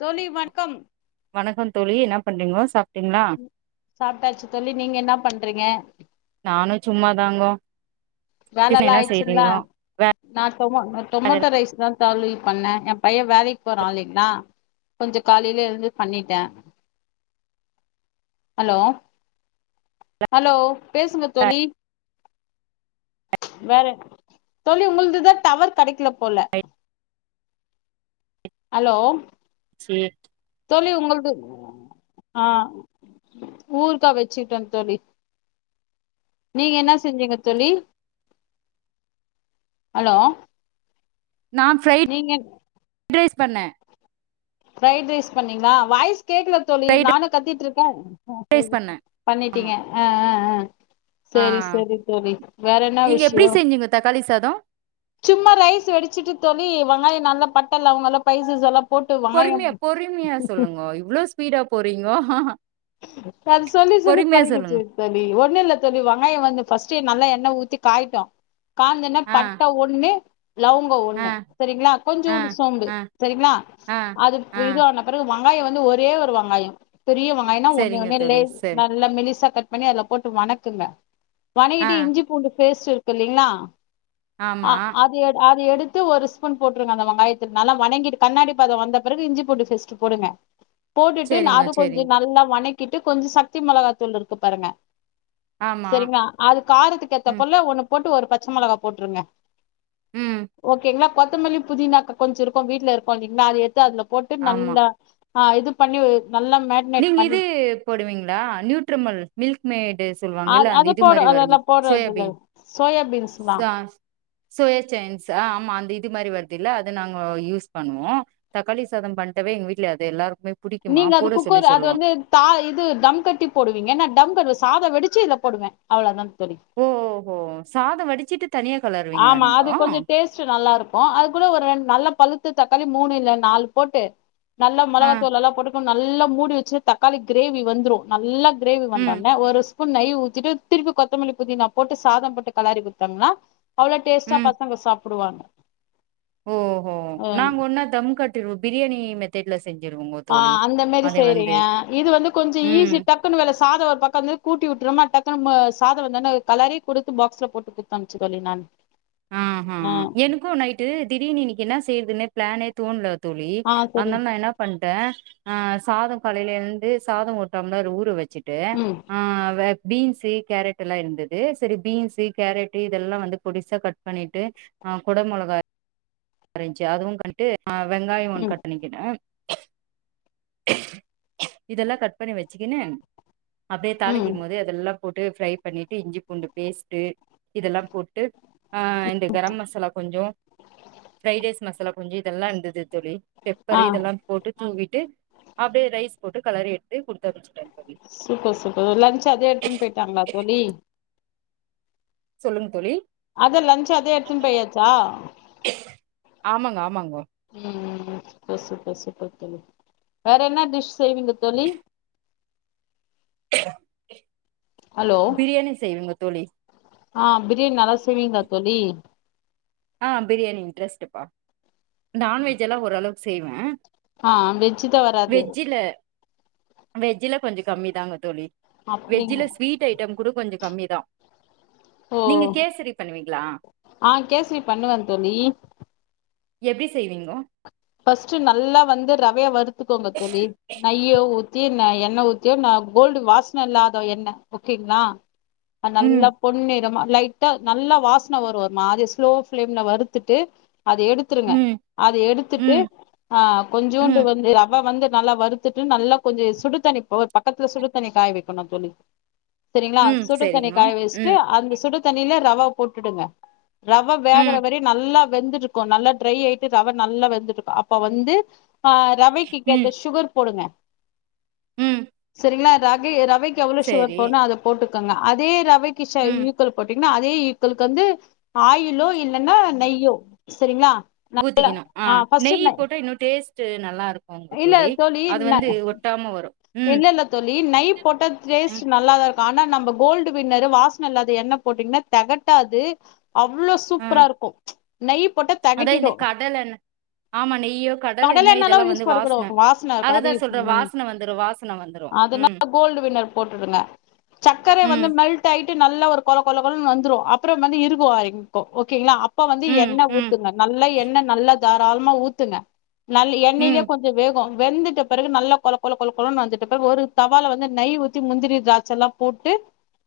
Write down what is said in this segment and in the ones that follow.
தோழி வண்க்கம் வணக்கம் தோழி என்னா பண்றீங்கோ சாப்டீங்ளா சாப்டாச்சு தோழி நீங்க என்னா பண்றீங்கா நானு சும்மாதாங்கோ டிஃபன் வேலல்லா என்னா ஆயிடுச்சுங்களா செய்தீங்கோ நா டொமொ ந டொமொட்டோ ரைஸ்தா தோழி பண்ணே எம் பையே வேலைக் போறா இல்லீங்ளா கொஞ்ச காலிலே எழுந்து பண்ணிட்டே ஹலோ ஹலோ பேசுங்க தோழி வேற தோழி உங்கள்துதா டவர் கடைக்ல போல அலோ சீ தோழி உங்கள்து ஆ ஊர்க்கா வெச்சுட்டே தோழி நீங்க என்னா செஞ்சீங்க தோழி ஹலோ நா ஃப்ரை நீங்கெங் ட் ரைஸ் பண்ணே ஃப்ரைட் ரைஸ் பண்ணீங்ளா வாய்ஸ் கேக்ல தோழி ஃப்ரைட் நானு கத்திட்ருக்கே ஆ ரைஸ் கேக்குத் பண்ணே ஆமா பண்ணிட்டீங்க ஆ ஆ ஆ ஆ சேரி சேரி தோழி வேற என்ன நீங்க எப்டி விஷ்யோ செஞ்சீங்க தக்காளி சாதோ சும்மா ரைஸ் வெடிச்சிட்டு தோழி வங்காய நல்லா பட்ட லவங்கல்லா பைசஸெல்லா போட் பொறுமியா பொறுமியா சொல்லுங்கோ இவ்ளோ ஸ்பீடா போறீங்கோ அது சொல்லி சொல்லி பொறுமையா சொல்லுங்க பழகிருச்சு தோழி ஒண்ணு இல்ல தோழி வங்காய வந்து ஃபஸ்டு நல்லா எண்ண ஊத்தி காயிட்டும் காஞ்சன்ன ஆ பட்ட ஒன் ன்னு லவுங் க ஆ ஒண்ணு செரிங்ளா ஆ கொஞ்சூன்டு சோம்பு ஆ செரிங்ளா ஆ அது ஆ இது ஆனப் பிறவு வங்காய வந்து ஒரே ஒரு வங்காயம் பெரிய வங்காயன்னா ஒன்னு செரிங்க ஒன்னேலே தோழி செரி நல்லா மெலிசா கட் பண்ணி அதுல போட்டு வணக்குங்க ஆ வணகிட்டு இஞ்சி பூண்டு பேஸ்ட்டு இருக்கு இல்லிங்ளா ஆமா அஹ் அது எடு அது எடுத் த்து ஒரு ஸ்பூன் போட்ருங்க அந்த வங்காயத்துல் நல்லா வணங்கிட்டு கண்ணாடி பதொ வந்த பிறகு இஞ்சி பூண்டு பேஸ்ட் போடுங்க போட்டுட்டு நா செரிங்க அது கொஞ்சி செரிங்க நல்லா வணக்கிட்டு கொஞ்சு சக்தி மெளகாத்துள் இருக்கு பாருங்க ஆமா செரிங்கா அது காரத்துக்கு ஏத்த ம் பொள்ள ஒண்ணு போட்டு ஒரு பச்ச மெளகா போட்ருங்க ம் ஓகேங்ளா கொத்தமல்லி புதினாக்க கொஞ்சு இருக்கு வீட்ல இருக்கு இல்லிங்ளா அது எத்து அதுல போட்டு ஆமா நல்லா ஆ இது பண்ணி நல்லா மேக் நீங்கிதூ போடுவீங்ளா நியூட்ரமுல் மில்க் மேடுஸ் அது சொல்வாங்கில்ல அந்த அது இது போடு மாரி அதெல்லா வருமே போடுறது இல்ல சோயாபீன் சோயா பீன்ஸ்தா சாஸ் சோயா ச்சேன்ஸ் ஆ ஆமா அந்த இது மாரி வர்தில்ல அத நாங்கோ யூஸ் பண்ணுவோ தக்காளி சாதம் பண்ட்டவே எங்க வீட்ல அது எல்லாருக்மே புடிக்குமா புருஸ் கொர் அது வந்து தா இது தம் கட்டி போடுவீங்க நா டம் கட்ல சாத வெடிச்சு இத்ல போடுவே அவ்வளதா தோழி ஓஹோ சாதம் வடிச்சிட்டு தனியா கலருவீங்ளா நீங்கோ ச்சு நல்லா இருக்கு அதுக்கூட ஒர் ரெண் நல்ல பழுத்த தக்காளி மூணு இல்ல நாலு போட்டு நல்லா ஆ மெளகாத்தூள் எல்லா போட்டுக்குன் நல்லா மூடி வெச்சு தக்காளி கிரேவி வந்துரு நல்லா கிரேவி ம் வந்தோனே ஒரு ஸ்பூன் நய் ஊத்திட்டு திருப்பி கொத்தமல்லி புதினா போட்டு சாதம் போட்டு கலரி குத்தோம்னா அவ்ளோ டேஸ்டா ம் பசங்க சாப்புடுவாங்க ஓஹோ ம் நாங்குன்னா தம் கட்டிர்வோ பிரியாணி மெத்தட்ல செஞ்சிருவோ ஆஹ் அந்த மெரி செய்றீங்கா இது வந்து கொஞ்சி ம் ஈசி டப் டக்குனு வேல சாத ஒரு பக்கந்து கூட்டி வுட்ருமா டக்குனு மோ சாத வந்தன்ன கலரே குடுத்து பாக்ஸ்ல போட்டு குத்தனுச்சு தோழி நானு ஆஹ ஆ எனக்கு நைட்டு திடீர்னு இன்னைக்கு என்ன செய்றதுன்னே பிளானே தோண்ல தோழி ஆ சரி அந்தமா என்னா பண்ட்ட ஆ சாதோ காலைல எழ்ந்து சாதோ ஒரு டம்ளர் ஊற வச் சுட்டு ம் ஆ வப் பீன்ஸு கேரட் எல்லா இருந்துது செரி பீன்ஸு கேரட்டு இதெல்லா வந்து பொடிசா கட் பண்ணீட்டு அ கொட மொளகா இருந்ச்சு அதுவு பண்ட்டு அ வெங்காயோ ஒன் ம் கட் பண்ணி கின இதெல்லா கட் பண்ணி வச்சிக்கினு அப்டே ம் தாளிக்கும் போது அதெல்லா போட்டு ஃபரை பண்ணிட்டு இஞ்சி பூண்டு பேஸ்ட்டு இதெல்லா போட்டு ஆ இந்த கரம் மசாலா கொஞ்சோ ஃப்ரைட் ரைஸ் மசாலா கொஞ்சோ இதெல்லா இந்தது தோழி பெப்பர் ஆ இதெல்லா போட்டு தூவிட்டு அப்டே ரைஸ் போட்டு கலறி எடுத்து குடுத்தனுப்ச்ட்டே தோழி சூப்பர் சூப்பர் ஒ லன்ச் அதே எடுத்துன் போய்ட்டாங்ளா தோழி சொல்லுங் தோழி அதா லன்ச் அதே எடுத்துன் போயாச்சா ஆமாங்க ஆமாங்கோ ம் ம் ம் ஓசூப்பர் சூப்பர் தோழி வேற என்ன டிஷ் செய்வீங்க தோழி ஹலோ பிரியாணி செய்வங்க தோழி ஆ பிரியாணி நல்லா செய்வீங்ளா தோழி ஆ பிரியாணி இன்ட்ரஸ்ட்டுப்பா நான்வெஜ்ஜெல்லா ஓரளவுக்கு செய்வ ஆ வெஜ்ஜு தா வராது வெஜ்ஜில வெஜ்ஜில கொஞ்சோ கம்மி தாங்க தோழி அப்டிங் வெஜ்ஜில ஸ்வீட் ஐட்டம் கூட கொஞ்ச கம்மிதா ஓ நீங்க கேசரி பண்வீங்ளா ஆ கேசரி பண்ணுவ தோழி எப்டி செய்வீங்கோ ஃபர்ஸ்ட்டு நல்லா வந்து ரவைய வறுத்துக்கோங்க தோழி நைய்ய ஊத்தி நா எண்ணெ ஊத்தி நா கோல்டு வாசன இல்லாத எண்ண ஓகேங்ளா ம் நல்லா பொன்னிறமா லைட்டா நல்லா வாசன வரு நா அத ஸ்லோ ஃபிளேம்ல வறுத்துட்டு அத எடுத் துருங்க ம் அத எடுத்துட் ம் ஆ கொஞ்சூண்டு ம் வந்து ரவ வந்து நல்லா வறுத்துட்டு நல்லா கொஞ்ச சுடு தண்ணி போ பக்கத்துல சுடு தண்ணி காய வெக்குனு தோழி செரிங்ளா ம் சுடு தண்ணி செரிங்கோ காய வெச்ட்டு ம் அந்த சுடு தண்ணில ரவா போட்டுடுங்க ரவ வேகற ம் வரயு நல்லா வெந்துருக்கு நல்லா ட்ரை ஆயிட்டு ரவ நல்லா வெந்துருக் அப்ப வந்து ஆ ரவைக்கு கேத்த ம் சுகர் போடுங்க ம் செரிங்ளா ரவி ரவைக்கு எவ்ளோ சுகர் செரி போட்னு அத போட்டுக்கங்க அதே ரவைக் ம் [unintelligible] ன்னு அதே ஈக்களுக்கு வந்து ஆயிலோ இல்லன்னா நெய்யோ செரிங்ளா ஊத்திக்கினு ஆ நெய் போட்டா இன்னு டேஸ்ட்டு நல்லாருக்குங்க இல்ல தோழி அது வந்து ஒட்டாம வரு ம் இல்லல்ல தோழி நய் போட்டா டேஸ்ட் ம் ந ல்லாதா இருக்கு ஆனா நம்ம கோல்டு வின்னரு வாசன இல்லாத எண்ண போட்டீங்ன்னா தெகட்டாது அவ்ளோ ஆ சூப்ரா இருக்கு நெய் போட்டா அதா இந்த தெகட்டிடு கடலெண்ண ஆமா நெய்யோ கடலெண்ண கடலெண்ணெல்லா இதெல்லா வந்து யூஸ் வாசன பண்ணக்கூடாது வாசன இருக்காது அதுதா சொல்ற ம் வாசன வந்துரு வாசன வந்துரு ம் அதனால கோல்டு வின்னர் போட்டுடுங்க சக்கரைய வந்து ம் மெல்ட் டட்டாயிட்டு நல்லா ஒரு கொழ கொழ கொழனு வந்துரு அப்றம் வந்து இருகு ஆரம்பிக்கு ஓகேங்ளா அப் ப வந்து ம் எண்ண ம் ஊத்துங்க நல்லா எண்ண நல்ல தாராளமா ஊத்துங்க நல் எண்ணெலயே ம் கொஞ் வேகு வெந்துட்ட பிறகு நல்லா கொழ கொழ கொழ கொழனு வந்துட்டபிறகு ஒரு தவால வந்து நெய் ஊத்தி முந்திரி திராச்செல்லா போட்டு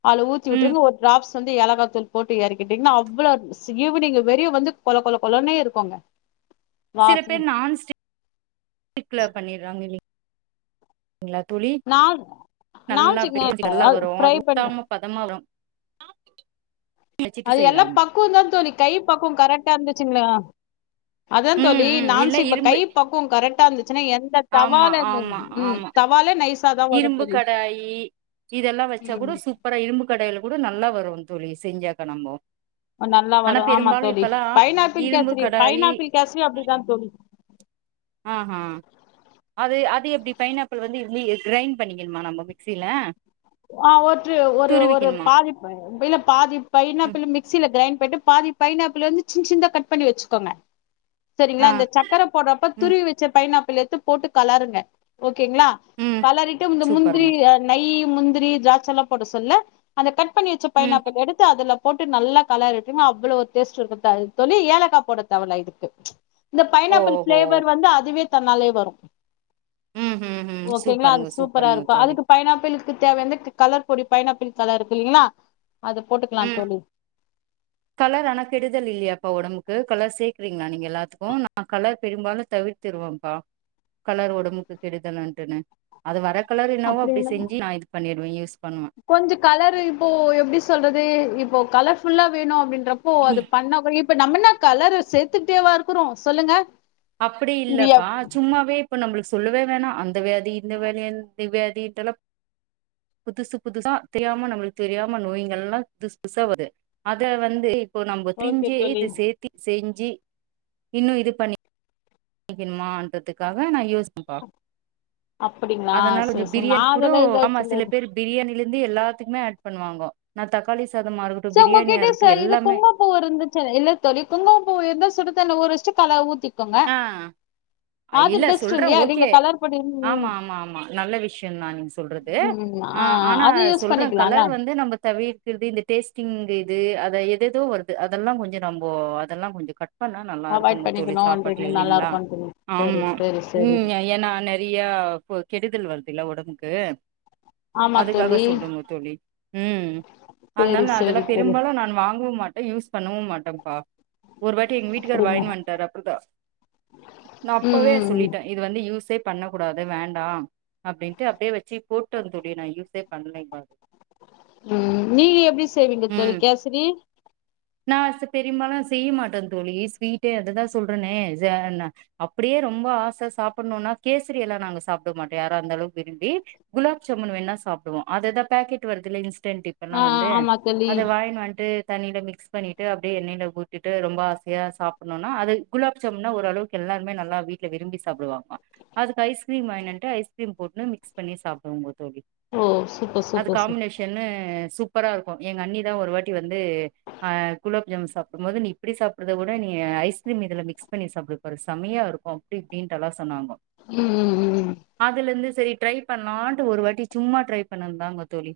அதுல ஊத்தி ம் வுட்ருங்க ஒரு ட்ராப்ஸ் வந்து ஏலக்காத்தூள் போட்டு எறக்கிட்டீங்ன்னா அவ்ளோவ் ஸிஈவினிங்கு வெரிய வந்து கொழ கொழ கொழனே இருக்குங்க சில வாசன பேர் நான்ஸ்டிக்ல பண்ணிட்றாங்க இல்லைங் களா தோழி நா நல்லா நான்வெஜ்ங்க பேச [unintelligible] வரும் அது ஃப்ரை பண்ண ஒட்டாம பதமாவரு அது எல்லா பக்குவ தா தோழி கை பக்குவ கரெட்டா இருந்துச்சுங்ளே அதா ம் தோழி ம் இல்ல நான்ஸ்டிக் இப்ப கை இரும்பு பக்குவ கரெட்டா இருந்துச்சுன்னா எந்த தவால ஆமா இருந் ஆமா ம் ஆமா தவாலே நைஸ் இரும்பு கடாயி இதெல்லா வச்சா ம் குட சு கட இரும்பு கடையில கூட நல்லா வரு தோழி செஞ்ஜாக்கா நம்போ நல்லா ஆனா வரு ஆமா பெரும்பாலு தோழி இப்பல்லா பைனாப்பிள் இரும்பு கேசரி கடாயி பைனாப்பிள் கேசரியு அப்டிதா தோழி ஆஹ அது அது எப்டி பைனாப்பிள் வந்து இந்து எது கிரைண்ட் பண்ணிக்குனுமா நம்ம மிக்சியில ஆ ஒற்று ஒரு ஒரு பாதிப் பில்ல பாதி ம் பைனாப்பிளு மிக்சில கிரைண் பண்ட்டு பாதி பைனாப்பிளு வந்து சின்சின்தா கட் பண்ணி வச்சுக்கோங்க செரிங்களா ஆ இந்த சக்கர போட்றப்ப ம் துருவி வெச்ச பைனாப்பிள் எடுத்து போட்டு கலருங்க ஓகேங்களா ம் கலறிட்டு இந்த முந்திரி சூப்பருங்க அ நைய் முந்திரி திராட்செல்லா போட சொல்ல அந்த கட் பண்ணி வச்ச ம் பைனாப்பிள் எடு த்து அதுல போட்டு நல்லா கலறிட்டுங்க அவ்ளோ ஒரு டேஸ்ட் இருக்கும் தோழி ஏலக்கா போட தேவயில்ல இதுக்கு இந்த பைனாப்பிள் ஓஹோ ஃபிளேவர் வந்து அதுவே தன்னாலே வரும் ம் ம் ம் ஓகேங்ளா அது சூப்பருங்க சூப்பரா சூப்பருங்க இருக்கும் தோழி அதுக்கு பைனாப்பிள் தேவையானந்து கலர் பொடி பைனாப்பிள் கலர் இருக்கு இல்லைங்ளா அது போட்டுக்கலாம் ம் தோழி கலர் ஆனா கெடுதல் இல்லையாப்பா ஒடம்புக்கு கலர் சேக்றீங்களா நீங்க எல்லாத்துக்கும் நா கலர் பெரும்பாலும் தவிர் திருவோம்பா கலர் ஒடம்புக்கு கெடுதலான்ட்டுன்னு அது வர கலர் என்னாவோ அப்டி அப்படிங்களா செஞ்சு நா இது பண்ணிடுவ யூஸ் பண்ணுவ கொஞ்ச கலர் இப்போ எப்டி சொல்றது இப்போ கலர் ஃபுல்லா வேணும் அப்டின்றப் ப்போ அது பண்ணா இப்ப நம்மனா கலரு சேத்துக்கிட்டேவா இருக்குறோம் சொல்லுங்க அப்டி இது எப் இல்லப்பா சும்மாவே இப்ப நம்ளுக் சொல்லவே வேணாம் அந்த வியாதி இந்த வியாதி எந் த வியாதி இப்பலப் புதுசு புதுசுா தெரியாம நம்ளுக் தெரியாம நோய்ங்கள்ல்லா புதுசு புதுசா வருது அத வந்து இப்போ நம்ம ஓகே த்ரிஞ்சு தோழி இது சேத்தி செஞ்சு இன்னும் இது பண்ணி க்கணுமா இன்றதுக்காக நா யோஸ் [inaudible] அப்டிங்களா அதனால இது சேரி சேரி நா பிரியாணி கூடோ அதெல்லா இல்ல ஆமா தோழி சில பேரு பிரியாணில இருந்து எல்லாத்துக்குமே ஆட் பண்ணுவாங்க நா தக்காளி சாதமா சார் உங்க பிரியாணியா கிட்டயே இருக்கட்டு சார் இது எல்லாமே குங்கோ பூ இருந்துச்சு இல்ல தோழி குங்கும பூ இருந்தா சுடு தண்ணீல ஊர வச்சி கலர் ஊத்தி ஆ இல்ல பெஸ்ட் சொல்றே இல்லையா நீங்க ஓகே கலர் பண்ணி ஆமா ஆமா ஆமா நல்ல விஷ் யம் தா நீங்க சொல்றது ம் ம் ஆ ஆனா அது யூஸ் சொல்ற பண்ணிக்கலால்ல கலர் வந்து நம்ம தவிர் க்றது இந்த டேஸ்டிங் இது அத எது எதோ வருது அதெல்லாம் கொஞ்சம் நம்ம அதெல்லாம் கொஞ்சம் கட் ட் பண்ணா நல்லா அவாய்ட் இருக்குங்க தோழி சாப்பாட்டுல பண்ணிக்கணுன்றீங்க நல்லா இல்லீங்களா இருக்குன்னு சொல்லி சரி சரி சரி ஏன்னா நெறைய கெடுதல் வருதுல்ல ஒடம்புக்கு ஆமா அதுக்காக தோழி சொல்றங்க தோழி ம் அன்னால சேரி நா சேரி அதெல்லாம் தோழி பெரும்பாலும் நான் வாங்கவும் மாட்ட யூஸ் பண்ணவும் மாட்டம்ப்பா ஒரு வாட்டி எங்க வீட்டுகார் அப்டிங்களா வாயின் வந்ட்டாரு அப்டிதா நா ம் அப்பவே ம் ம் சொல்லிட்ட இது வந்து யூஸே பண்ண கூடாது வேண்டாம் அப்டின்ட்டு அப்டியே வெச்சு போட்ட தோழி நா யூஸே பண்ணலப்பா ம் நீங்க எப்டி செய்வீங்க தோழி ம் கேசரி நா பெருபாலும் செய்ய மாட்டேன் தோழி ஸ்வீட்டே அததா சொல்றனே அப்டியே ரொம்ப ஆசயா சாப்புன்னோனா கேசரி எல்லாம் நாங்க சாப்ட மாட்டோம் யார இருந்தாலும் விரும்பி குலாப் ஜாமுன் வேன்னா சாப்டுவோம் அதுதா பாக்கெட் வருதுல இன்ஸ்டன்ட் வேன்னா ஆ வந்து ஆமா தோழி அத வாய்ன் வந்ட்டு தண்ணில மிக்ஸ் பண்ணிட்டு அப்டியே எண்ணெய்ல கூட்டிட்டு ரொம்ப ஆசையா சாப்புனோனா அது குலாப் ஜாம்னா ஓரளவுக் எல்லாருமே நல்ல வீட்ல விரும்பி சாப்டுவாங்க அதுக்கு ஐஸ்கிரீம் வாய்ன் வந்ட்டு ஐஸ்கிரீம் போட்டு மிக்ஸ் பண்ணி சாப்டுவாங்க தோழி ஓ சூப்பர் சூப்பர் சூப்பர் என்ன சூப்பரா இருக்கும் எங்க அண்ணிதா ஒரு வாட்டி வந்து அ குலாப் ஜாமுன் சாப்டும்போது நீ இப்டி சாப்டுறத விட நீ ஐஸ்கிரீம் இதுல மிக்ஸ் பண்ணி சாப்ட்டு பாரு செம்மயா இருக்கும் அப்டி இப்டின்டுலா சொன்னாங்கோ ம் ம் அதுல இருந்து சரி ட்ரை பண்லான்ட்டு ஒரு வாட்டி சும்மா ட்ரை பண்ணதுதாங்க தோழி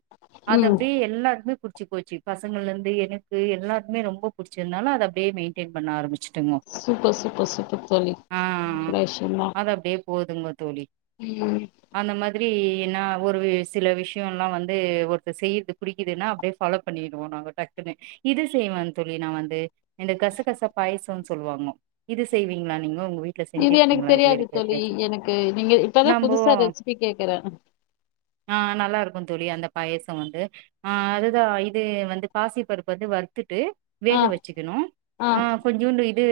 அது ம் ம் அப்டியே எல்லாருக்குமே புடிச்சு போச்சு பசங்கள்லந்து எனக்கு எல்லாருக்குமே ரொம்ப புடிச்சனால அது அப்டியே மெயின்டெயின் பண்ண ஆரம்புச்சுட்டோங்க சூப்பர் சூப்பர் சூப்பர் தோழி அ நல்ல விஷயந்தா அது அப்டியே போதுங்க தோழி ம் அந்த மாதிரி எநா ஒரு சில விஷ்யோ லா வந்து ஒருத்தர் செய்து புடிக்குதுனா அப்டியே ஃபாலோ பண்ணிடுவோ நாங்க டக்குன்னு இது செய்வே தோழி நா வந்து இந்த கச கச பாயசம்னு சொல்லுவாங்கோ இது செய்வீங்களா நீங்க உங்க வீட்டு இது எனக்கு தெரியாது தோழி எனக்கு நீங்க இப்பதா நம்போ புதுசா ரெசிபி கேக்குறே அ நல்லா இருக்கு தோழி அந்த பாயசோ வந்து அ அதுதா இது வந்து பாசி பருப்பு வந்து வறுத்துட்டு வேக ஆ வச்சுக்கணு ஆ அ கொஞ்சுண்டு இது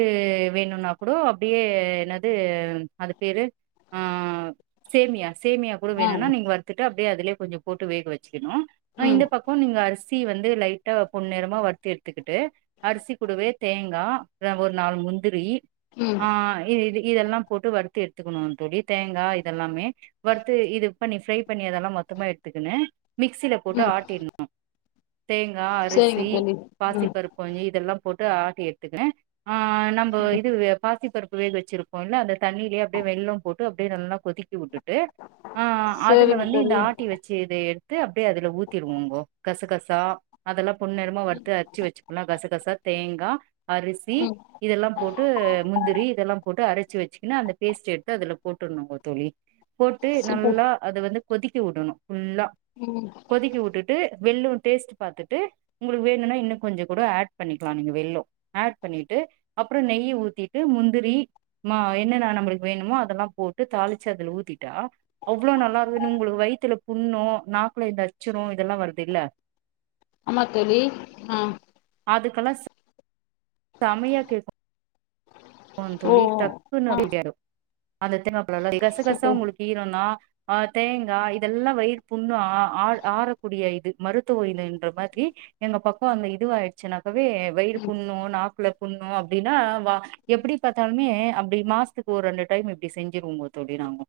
வேணுனா கூடோ அப்டியே என்னது அது பேரு அ சேமியா சேமியாப் கூட ஆ வேணுனா நீங்க வறுத்துட்டு அப்டியே அதுலயே கொஞ்சோ போட்டு வேக வச்சுக்கணு ம் இந்த பக்கோ நீங்க அரிசி தீ வந்து லைட்டா பொன்னிறம வறுத்து எடுத்துக்கிட்டு அரிசி கூடவே தேங்கா ஒரு நாலு முந்திரி ம் அ இ இது இதெல்லாம் போட்டு வருத்து எடுத்துக்கணு தோழி தேங்கா இதெல்லாமே வற்த்து இது பண்ணி ஃப்ரை பண்ணி அதெல்லா மொத்தமா எடுத்துக்குனு மிக்சி போட்டு ம் ஆட்டிணு தேங்கா சேரிங்க அரிசி தோழி ம் பாசிப்பருப் பு கொஞ்சோ இதெல்லா போட்டு ஆட்டி எடுத்துக்குனு அ நம்ம இது பாசி பருப்பு வேக வச்சி இப்போ என்ன அந்த தண்ணிலயே அப்படிய வெல்லோ போட்டு அப்டியே நல்லா கொதிக் க வுட்டுட்டு அ அதுல சேரிங்க வந்து இந்த தோழி ஆட்டி வெச்செத எடு த்து அப்டியே அதுல ஊத்திரு வேங்கோ கசகசா அதெல்லா பொன்னிறமா வறுத்து அரிச்சு வச்சுக்லா கசகசா தேங்கா அரிசி ம் இதெல்லா போட்டு முந்திரி இதெல்லா போட்டு அரச்சு வெச்சுக்குனு அந்த பேஸ்ட் எடுத்து அதுல போட்டுணுங்க தோழி போட்டு சூப்பர் நல்லா அத வந்து கொதிக்கி விடணு ஃபுல்லா ம் கொதிக்கி வுட்டுட்டு வில்லு டேஸ்ட்டு பாத்துட்டு உங்களுக்கு வேணுனா இன்னு கொஞ்சோ கூட ஆட் பண்ணிக்லா நீங்க வெல்லோ ஆட் பண்ணிட்டு அப்புறோ நெய் ஊத்திட்டு முந்திரி மா என்னன்ன நம்மளுக்கு வேணுமோ அதெல்லா போட்டு தாளிச்சு அதுல ஊத்திட்டா அவ்ளோ நல்லா இருக்கு உங்களுக்கு வயித்துல புண்ணோ நாக்குள இந்த அச்சுரோ இதெல்லா வருதில ஆமா தோழி அ அதுக்கெல்லா செ [inaudible] செமையா கேக்கு ஆமா ஓ தோழி டக்குனு ஓ ஆ அப்டி ஏறு அதெத்தனாப்ல கசகசா சூப்பர் உங்களுக்கு வேனுனா அ தேங்கா இதெல்லா வயிறு புண்ணு அ ஆல் ஆறக்கூடிய இது மருத்துவ இலைன்ற மாத்ரி எங்க பக்கோ அந்த இதுவாயிடுச்சுன்னாக்கவே வயிறு புண்ணு நாக்குல புண்ணு அப்டின்னா வா எப்டி பாத்தாலுமே அப்டி மாஸ்த்துக்கு ஒரு ரெண்டு டைம் இப்டி செஞ்சிருவோங்கோ தோழி நாங்கோ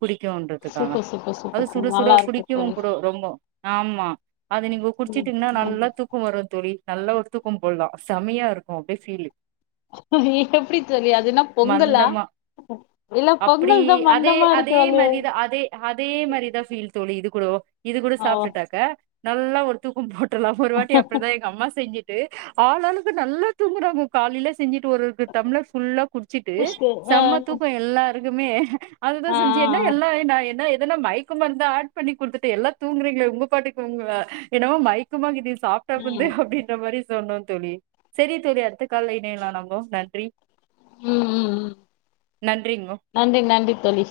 புடிக்குன்றதுக்காக சூப்பர் சூப்பர் அது சூப்பர் தோழி சுடசுட நல்லா இருக்கு புடிக்கு தோழி கூட ரொம்பொ ஆமா அது நீங்கோ ம் குட்ச்சிட்டீங்ன்னா ம் நல்லா தூ க்கோ வரு தோழி நல்லா ஒரு தூக்கோ போல்லா செமையா இருக்கு அப்டியே ஃபீலு அது எப்படி தோழி அது இன்னா பொங்கலா மந்தமா இல்ல அப்டி பொங்கல் தா அதே மந்தமா அதே இருக்கு அது மாரிதா அதே அதே மாரிதா ஃபீல் தோழி இது கூடவு இது கூட ஓ சாப்பிட்டுட்டாக்க நல்லா ஒரு தூக்கோ போட்டரலா ஒரு வாட்டி அப்டிதா எங்கம்மா செஞ்சு ட்டு ஆளாளுக்கு நல்லா தூங்கறாங்க காலைல செஞ்சுட்டு ஒரு ஒரு டம்ளர் ஃபுல்லா குட்ச்சுட்டு சிஸ்டர் ஆ செம்ம தூக்கோ எல்லாருக்குமே அதுதா ஆ ஆ செஞ்சு என்னா ஆ எல்லா என்னா என்னா ஏதனா மயக் தூக்க மருந்தா ஆட் பண்ணி குடுத்துட்டு எல்லா தூங்குறீங்களே உங்க பாட்டுக்குங்குறா உங்கள என்னவோ மயக்கமாகிதே சாப் சாப்புடுதே ம் அப்டின்ற மாரி சொன்னோ தோழி சரி தோழி அடுத்த கால்ல இணையலா நம்போ நன்றி ம் ம் ம் நன்றிங்கோ நன்றி நன்றி தோழி